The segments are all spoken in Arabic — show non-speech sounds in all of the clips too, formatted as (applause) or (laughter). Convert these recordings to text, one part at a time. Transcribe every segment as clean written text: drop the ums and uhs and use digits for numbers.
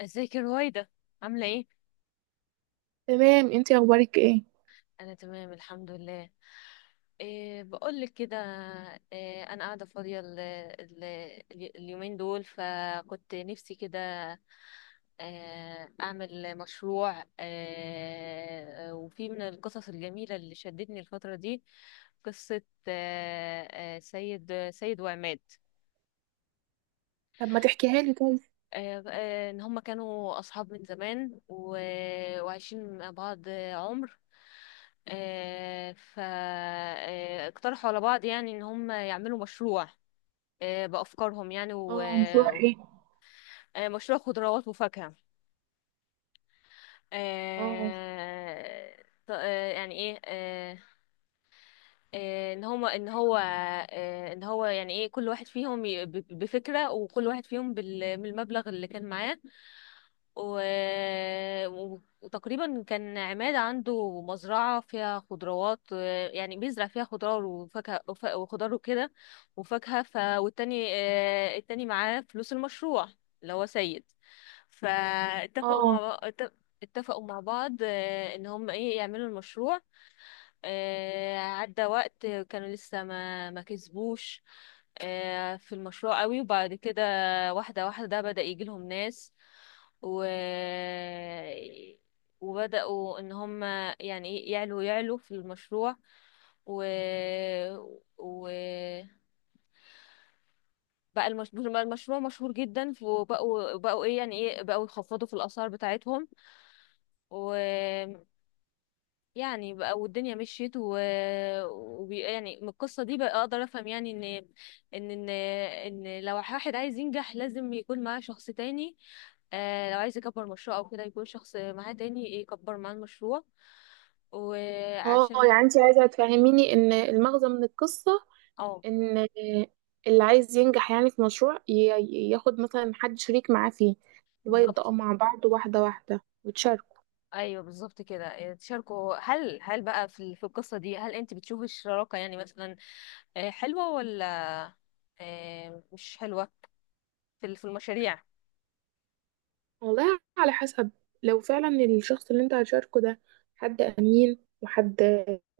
ازيك يا رويدة، عاملة ايه؟ تمام، انتي اخبارك ايه؟ انا تمام الحمد لله. إيه بقول لك كده. إيه، انا قاعدة فاضية اليومين دول، فكنت نفسي كده اعمل مشروع. وفي من القصص الجميلة اللي شدتني الفترة دي قصة. آه، سيد وعماد. طب ما تحكيها لي طيب. ان هم كانوا اصحاب من زمان، وعايشين مع بعض عمر. آه، ف آه، اقترحوا على بعض يعني ان هم يعملوا مشروع بافكارهم يعني. اه، مشروع و- ايه؟ مشروع خضروات وفاكهة. اه. آه، يعني ايه. ان هو. ان هو يعني ايه، كل واحد فيهم بفكرة، وكل واحد فيهم بالمبلغ اللي كان معاه. و... وتقريبا كان عماد عنده مزرعة فيها خضروات، يعني بيزرع فيها خضار وفاكهة وخضار وكده وفاكهة. والتاني التاني معاه فلوس المشروع، اللي هو سيد. فاتفقوا اه. مع بع- اتفقوا مع بعض ان هم ايه يعملوا المشروع. عدى وقت كانوا لسه ما كسبوش في المشروع قوي. وبعد كده واحدة واحدة بدأ يجي لهم ناس، و وبدأوا ان هم يعني ايه يعلوا في المشروع. و و بقى المشروع مشهور جدا، وبقوا ايه يعني ايه بقوا يخفضوا في الاسعار بتاعتهم. يعني بقى، والدنيا مشيت. يعني من القصة دي بقى اقدر افهم يعني ان ان ان لو واحد عايز ينجح، لازم يكون معاه شخص تاني. آه، لو عايز يكبر مشروع او كده يكون شخص معاه تاني يكبر معاه المشروع، اه، وعشان. انتي عايزه تفهميني ان المغزى من القصه اه، ان اللي عايز ينجح في مشروع ياخد مثلا حد شريك معاه فيه، اللي هو يبداوا بالظبط. مع بعض واحده واحده وتشاركوا. ايوه، بالظبط كده تشاركوا. هل هل بقى في القصة دي، هل انت بتشوفي الشراكة يعني مثلا حلوة، ولا مش حلوة في المشاريع؟ والله على حسب، لو فعلا الشخص اللي انت هتشاركه ده حد أمين وحد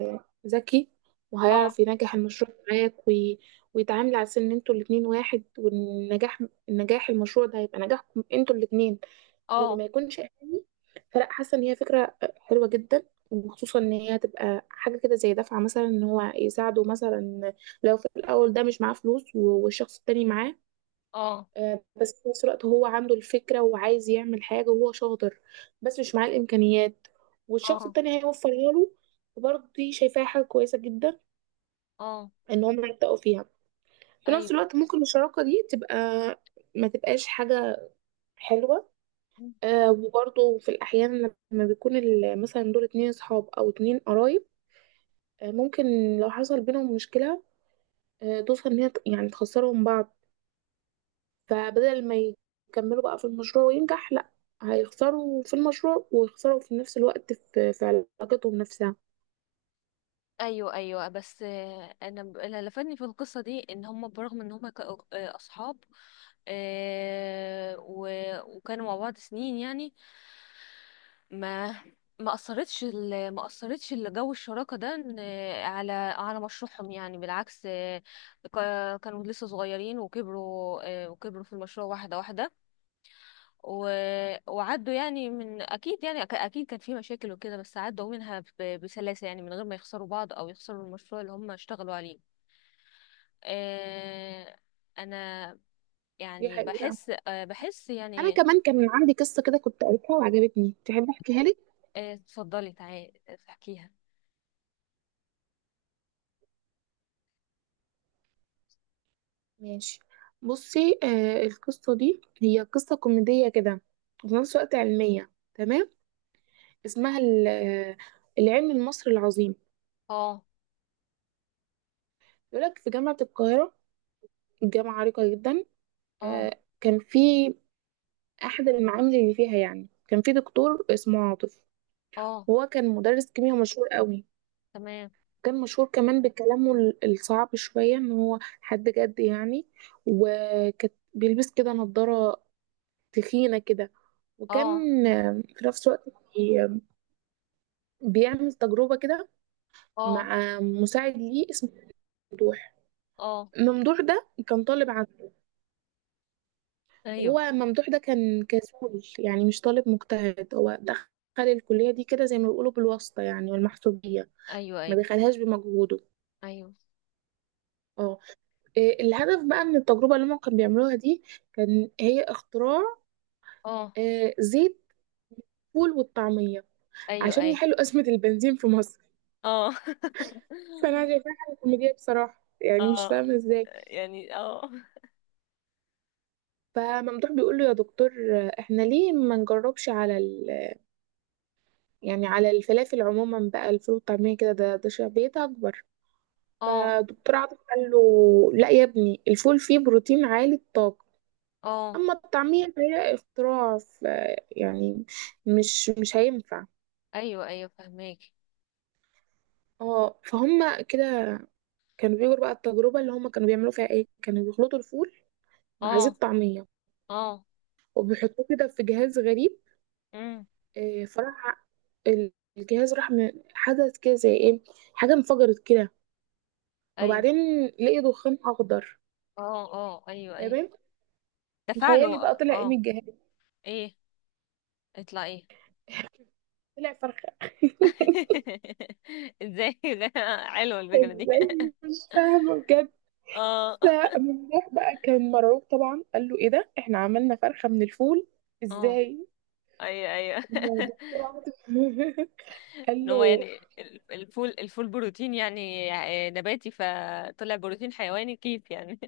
ذكي اه، وهيعرف ينجح المشروع معاك ويتعامل على أساس إن انتوا الاتنين واحد، والنجاح، النجاح المشروع ده هيبقى نجاحكم انتوا الاتنين، اه، وما يكونش أناني. فلا، حاسة إن هي فكرة حلوة جدا، وخصوصا إن هي تبقى حاجة كده زي دفعة مثلا، إن هو يساعده مثلا لو في الأول ده مش معاه فلوس والشخص التاني معاه. اه، بس في نفس الوقت هو عنده الفكرة وعايز يعمل حاجة وهو شاطر بس مش معاه الإمكانيات، والشخص اه، التاني هيوفرها له. برضه دي شايفاها حاجة كويسة جدا اه، إن هم يبدأوا فيها. في نفس ايوه، الوقت ممكن الشراكة دي تبقى ما تبقاش حاجة حلوة. آه، وبرضه في الأحيان لما بيكون مثلا دول اتنين صحاب أو اتنين قرايب، آه، ممكن لو حصل بينهم مشكلة، آه، توصل إن هي يعني تخسرهم بعض. فبدل ما يكملوا بقى في المشروع وينجح، لا، هيخسروا في المشروع ويخسروا في نفس الوقت في علاقتهم نفسها. ايوه، ايوه. بس انا، اللي لفتني في القصه دي، ان هم برغم ان هم كانوا اصحاب، وكانوا مع بعض سنين يعني، ما ما اثرتش الجو الشراكه ده على مشروعهم. يعني بالعكس كانوا لسه صغيرين وكبروا، وكبروا في المشروع واحده واحده. و... وعدوا يعني، من اكيد يعني اكيد كان في مشاكل وكده، بس عدوا منها بسلاسة يعني، من غير ما يخسروا بعض او يخسروا المشروع اللي هم اشتغلوا عليه. آه... انا دي يعني حقيقة. بحس بحس انا يعني. كمان كان عندي قصة كده كنت قريتها وعجبتني، تحب احكيها لك؟ اتفضلي تعالي احكيها. ماشي. بصي، آه، القصة دي هي قصة كوميدية كده وفي نفس الوقت علمية، تمام؟ اسمها العلم المصري العظيم. اه، يقولك في جامعة القاهرة، الجامعة عريقة جدا، اه، آه، كان في أحد المعامل اللي فيها، يعني كان في دكتور اسمه عاطف. اه، هو كان مدرس كيمياء مشهور قوي، تمام. كان مشهور كمان بكلامه الصعب شوية، ان هو حد جد يعني، وكان بيلبس كده نظارة تخينة كده، اه، وكان في نفس الوقت بي- بيعمل تجربة كده اه، مع مساعد ليه اسمه ممدوح. اه، ممدوح ده كان طالب عنده، ايوه، وهو ممدوح ده كان كسول يعني مش طالب مجتهد، هو دخل الكلية دي كده زي ما بيقولوا بالواسطة يعني والمحسوبية، ايوه، ما ايوه، دخلهاش بمجهوده. ايوه. اه. آه، الهدف بقى من التجربة اللي هما كانوا بيعملوها دي كان هي اختراع اه، زيت الفول والطعمية ايوه، عشان ايوه. يحلوا (laughs) أزمة البنزين في مصر. اه. (laughs) فأنا شايفاها حاجة كوميدية بصراحة، يعني مش اه، فاهمة ازاي. يعني اه. فممدوح بيقول له: يا دكتور، احنا ليه ما نجربش على ال... يعني على الفلافل عموما بقى، الفول والطعمية كده ده شعبيتها أكبر. اه، فدكتور عاطف قال له: لا يا ابني، الفول فيه بروتين عالي الطاقة، اه، اما التعمير فهي اختراع، ف، يعني مش هينفع. ايوه، ايوه فهماكي. اه فهم كده. كانوا بيجروا بقى التجربه اللي هم كانوا بيعملوا فيها ايه، كانوا بيخلطوا الفول مع اه، زيت طعميه اه، وبيحطوه كده في جهاز غريب. امم، فراح ال- الجهاز راح، حدث كده زي ايه، حاجه انفجرت كده، ايوه، وبعدين لقي دخان اخضر. اه، اه، ايوه، ايوه تمام. تخيلي بقى تفاعله. طلع ايه من اه، الجهاز؟ ايه؟ اطلع ايه؟ طلع فرخه. (laughs) (laughs) ازاي؟ لا، حلوه الفكره دي. (laughs) ازاي، مش فاهمه بجد. اه، فمفتاح بقى كان مرعوب طبعا، قال له: ايه ده، احنا عملنا فرخة من الفول اه، ازاي؟ ايوه، ايوه. (laughs) هو دكتور (laughs) (laughs) قال ان هو له: يعني الفول بروتين يعني نباتي، فطلع بروتين حيواني، كيف يعني؟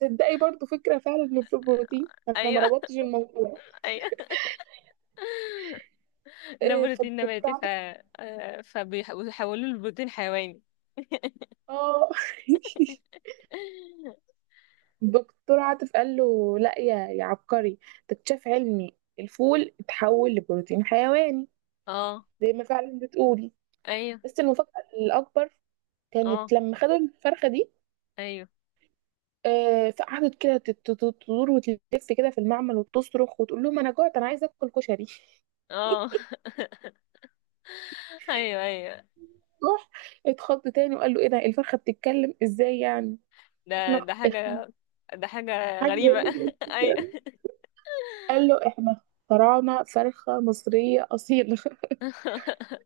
تصدقي برضو فكرة فعلا، من في البروتين (laughs) انا ما ايوه، ربطتش الموضوع. ايوه. ده إيه، بروتين فالدكتور نباتي، ف عاطف، فبيحولوا له بروتين حيواني. اه، (laughs) (laughs) الدكتور عاطف قال له: لا يا عبقري، تكتشف علمي الفول اتحول لبروتين حيواني اه، زي ما فعلا بتقولي. ايوه، بس المفاجأة الأكبر اه، كانت لما خدوا الفرخة دي، ايوه، فقعدت كده تدور وتلف كده في المعمل وتصرخ وتقول لهم: انا جوعت، انا عايزه اكل كشري. (laughs) اه. (laughs) ايوه، ايوه. راح اتخض تاني وقال له: ايه ده، الفرخه بتتكلم ازاي يعني، ده احنا ده إخ- حاجة، ده حاجة حاجه غريبة. غريبة (laughs) جداً. ايوه. قال له: احنا اخترعنا فرخه مصريه اصيله. (laughs) (laughs)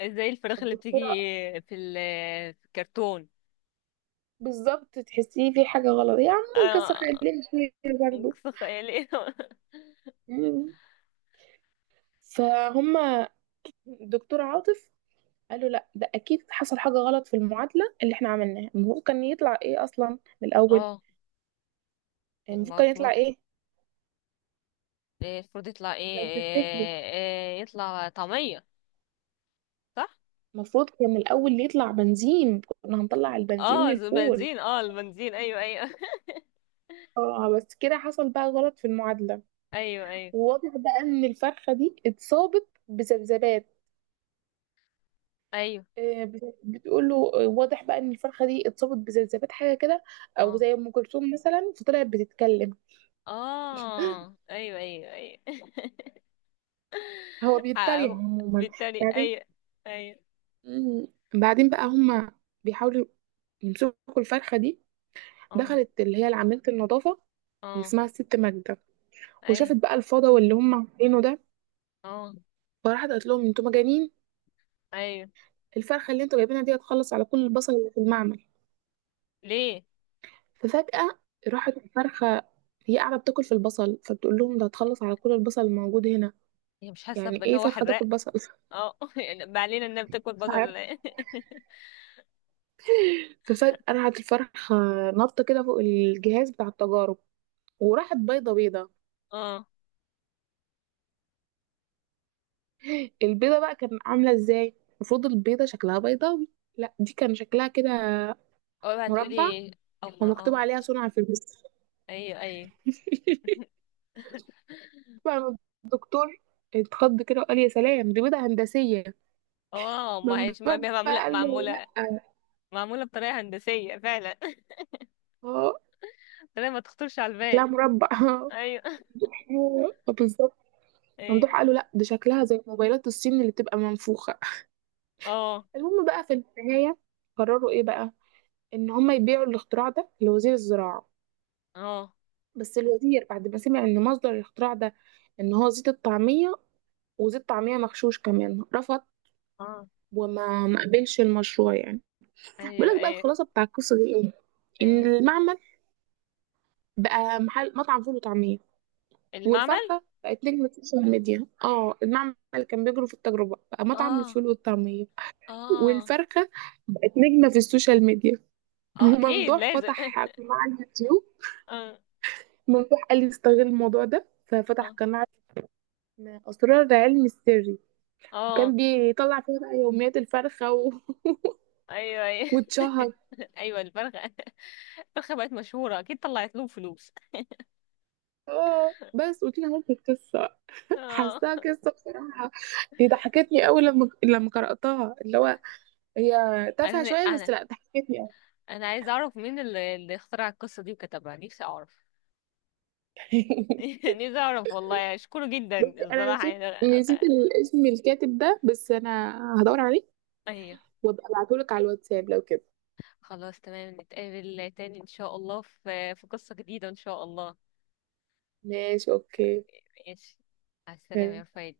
ازاي الفراخ اللي بتيجي الدكتوره في الكرتون؟ بالظبط، تحسيه في حاجه غلط يا عم، نكسر اه، خلينا فيه برضه. نقص خيالي. (laughs) مم. فهم الدكتور عاطف قال له: لا، ده اكيد حصل حاجه غلط في المعادله اللي احنا عملناها، المفروض كان يطلع ايه اصلا من الاول، اه. المفروض كان يطلع المفروض ايه؟ المفروض يطلع ايه، لو تفتكري، إيه، إيه يطلع طعمية. صح. المفروض كان الاول يطلع بنزين، كنا هنطلع البنزين اه، من الفول. بنزين، اه، البنزين، ايوه، ايوه. اه، بس كده حصل بقى غلط في المعادله. (laughs) ايوه، ايوه، وواضح بقى ان الفرخه دي اتصابت بذبذبات، ايوه، بتقول له: واضح بقى ان الفرخه دي اتصابت بذبذبات حاجه كده، او اه، زي ام كلثوم مثلا، فطلعت بتتكلم. اه، ايوه، ايوه، ايوه. (laughs) هو (laughs) بيتريق ع- عموما. بالتالي بعدين، اي، اي، مم، بعدين بقى هما بيحاولوا يمسكوا الفرخه دي. اه، دخلت اللي هي عامله النظافه اللي اه، اسمها الست ماجده، اي، وشافت بقى الفضا واللي هم عاملينه ده، اه، فراحت قالت لهم: انتوا مجانين، ايوه. الفرخه اللي انتوا جايبينها دي هتخلص على كل البصل اللي في المعمل. ليه؟ ففجاه راحت الفرخه، هي قاعده بتاكل في البصل، فبتقول لهم: ده هتخلص على كل البصل الموجود هنا. هي مش حاسه يعني بان ايه هو فرخه حراق؟ تاكل بصل؟ (laughs) اه. (laughs) يعني ما علينا، انها بتاكل مش بصل عارف. ولا إيه؟ ففجاه راحت الفرخه نطه كده فوق الجهاز بتاع التجارب، وراحت بيضه. (laughs) اه، البيضه بقى كان عامله ازاي؟ المفروض البيضه شكلها بيضاوي، لا دي كان شكلها كده اول هتقولي مربع، ايه؟ امر، ومكتوب اه. عليها صنع في مصر. ايوه، ايوه. (laughs) (laughs) بقى لما الدكتور اتخض كده وقال: يا سلام، دي بيضة هندسية. اه، ما ممدوح هيش بقى معموله قال له: معموله لا، معموله بطريقه هندسيه فعلا. اه، (laughs) طريقه ما تخطرش على شكلها البال. مربع. (laughs) اه، ايوه. (laughs) آه، بالظبط. ممدوح ايوه. قال له: لا، دي شكلها زي موبايلات الصين اللي بتبقى منفوخة. اه، المهم بقى في النهاية، قرروا ايه بقى، ان هم يبيعوا الاختراع ده لوزير الزراعة. اه، بس الوزير بعد ما سمع ان مصدر الاختراع ده ان هو زيت الطعمية، وزيت طعمية مغشوش كمان، رفض اه، وما ما قبلش المشروع يعني. ايوه، بيقول لك بقى ايوه، الخلاصة بتاع القصة دي ايه: ان ايوه المعمل بقى محل مطعم فول وطعمية، المعمل. والفرحة بقت نجمة السوشيال ميديا. اه، المعمل اللي كان بيجروا في التجربة بقى مطعم اه، الفول والطعمية، اه، والفرخة بقت نجمة في السوشيال ميديا. (laughs) اه، اكيد وممدوح لازم. فتح (laughs) قناة على اليوتيوب. اه، ممدوح قال لي استغل الموضوع ده، ففتح اه، قناة اسمها أسرار العلم السري، وكان اه، بيطلع فيها بقى يوميات الفرخة ايوه، (laughs) ايوه. واتشهر. (laughs) ايوه، الفرخه. الفرخه بقت مشهوره، اكيد طلعت لهم فلوس. اه، بس قلت لها ممكن القصة، اه. حاساها قصة بصراحة، ضحكتني أوي لما قرأتها، اللي هو هي تافهة انا شوية بس، انا لا ضحكتني يعني. انا عايزه اعرف مين اللي اخترع القصه دي وكتبها، نفسي اعرف. (laughs) (laughs) نفسي اعرف والله، اشكره جدا. بصي، انا الصراحه نسيت يعني نسيت الاسم الكاتب ده، بس انا هدور عليه ايوه. وابقى ابعتهولك على الواتساب لو كده. خلاص، تمام، نتقابل تاني ان شاء الله في قصه جديده ان شاء الله. ماشي، اوكي. ماشي. على السلامه يا سلام. رفايد.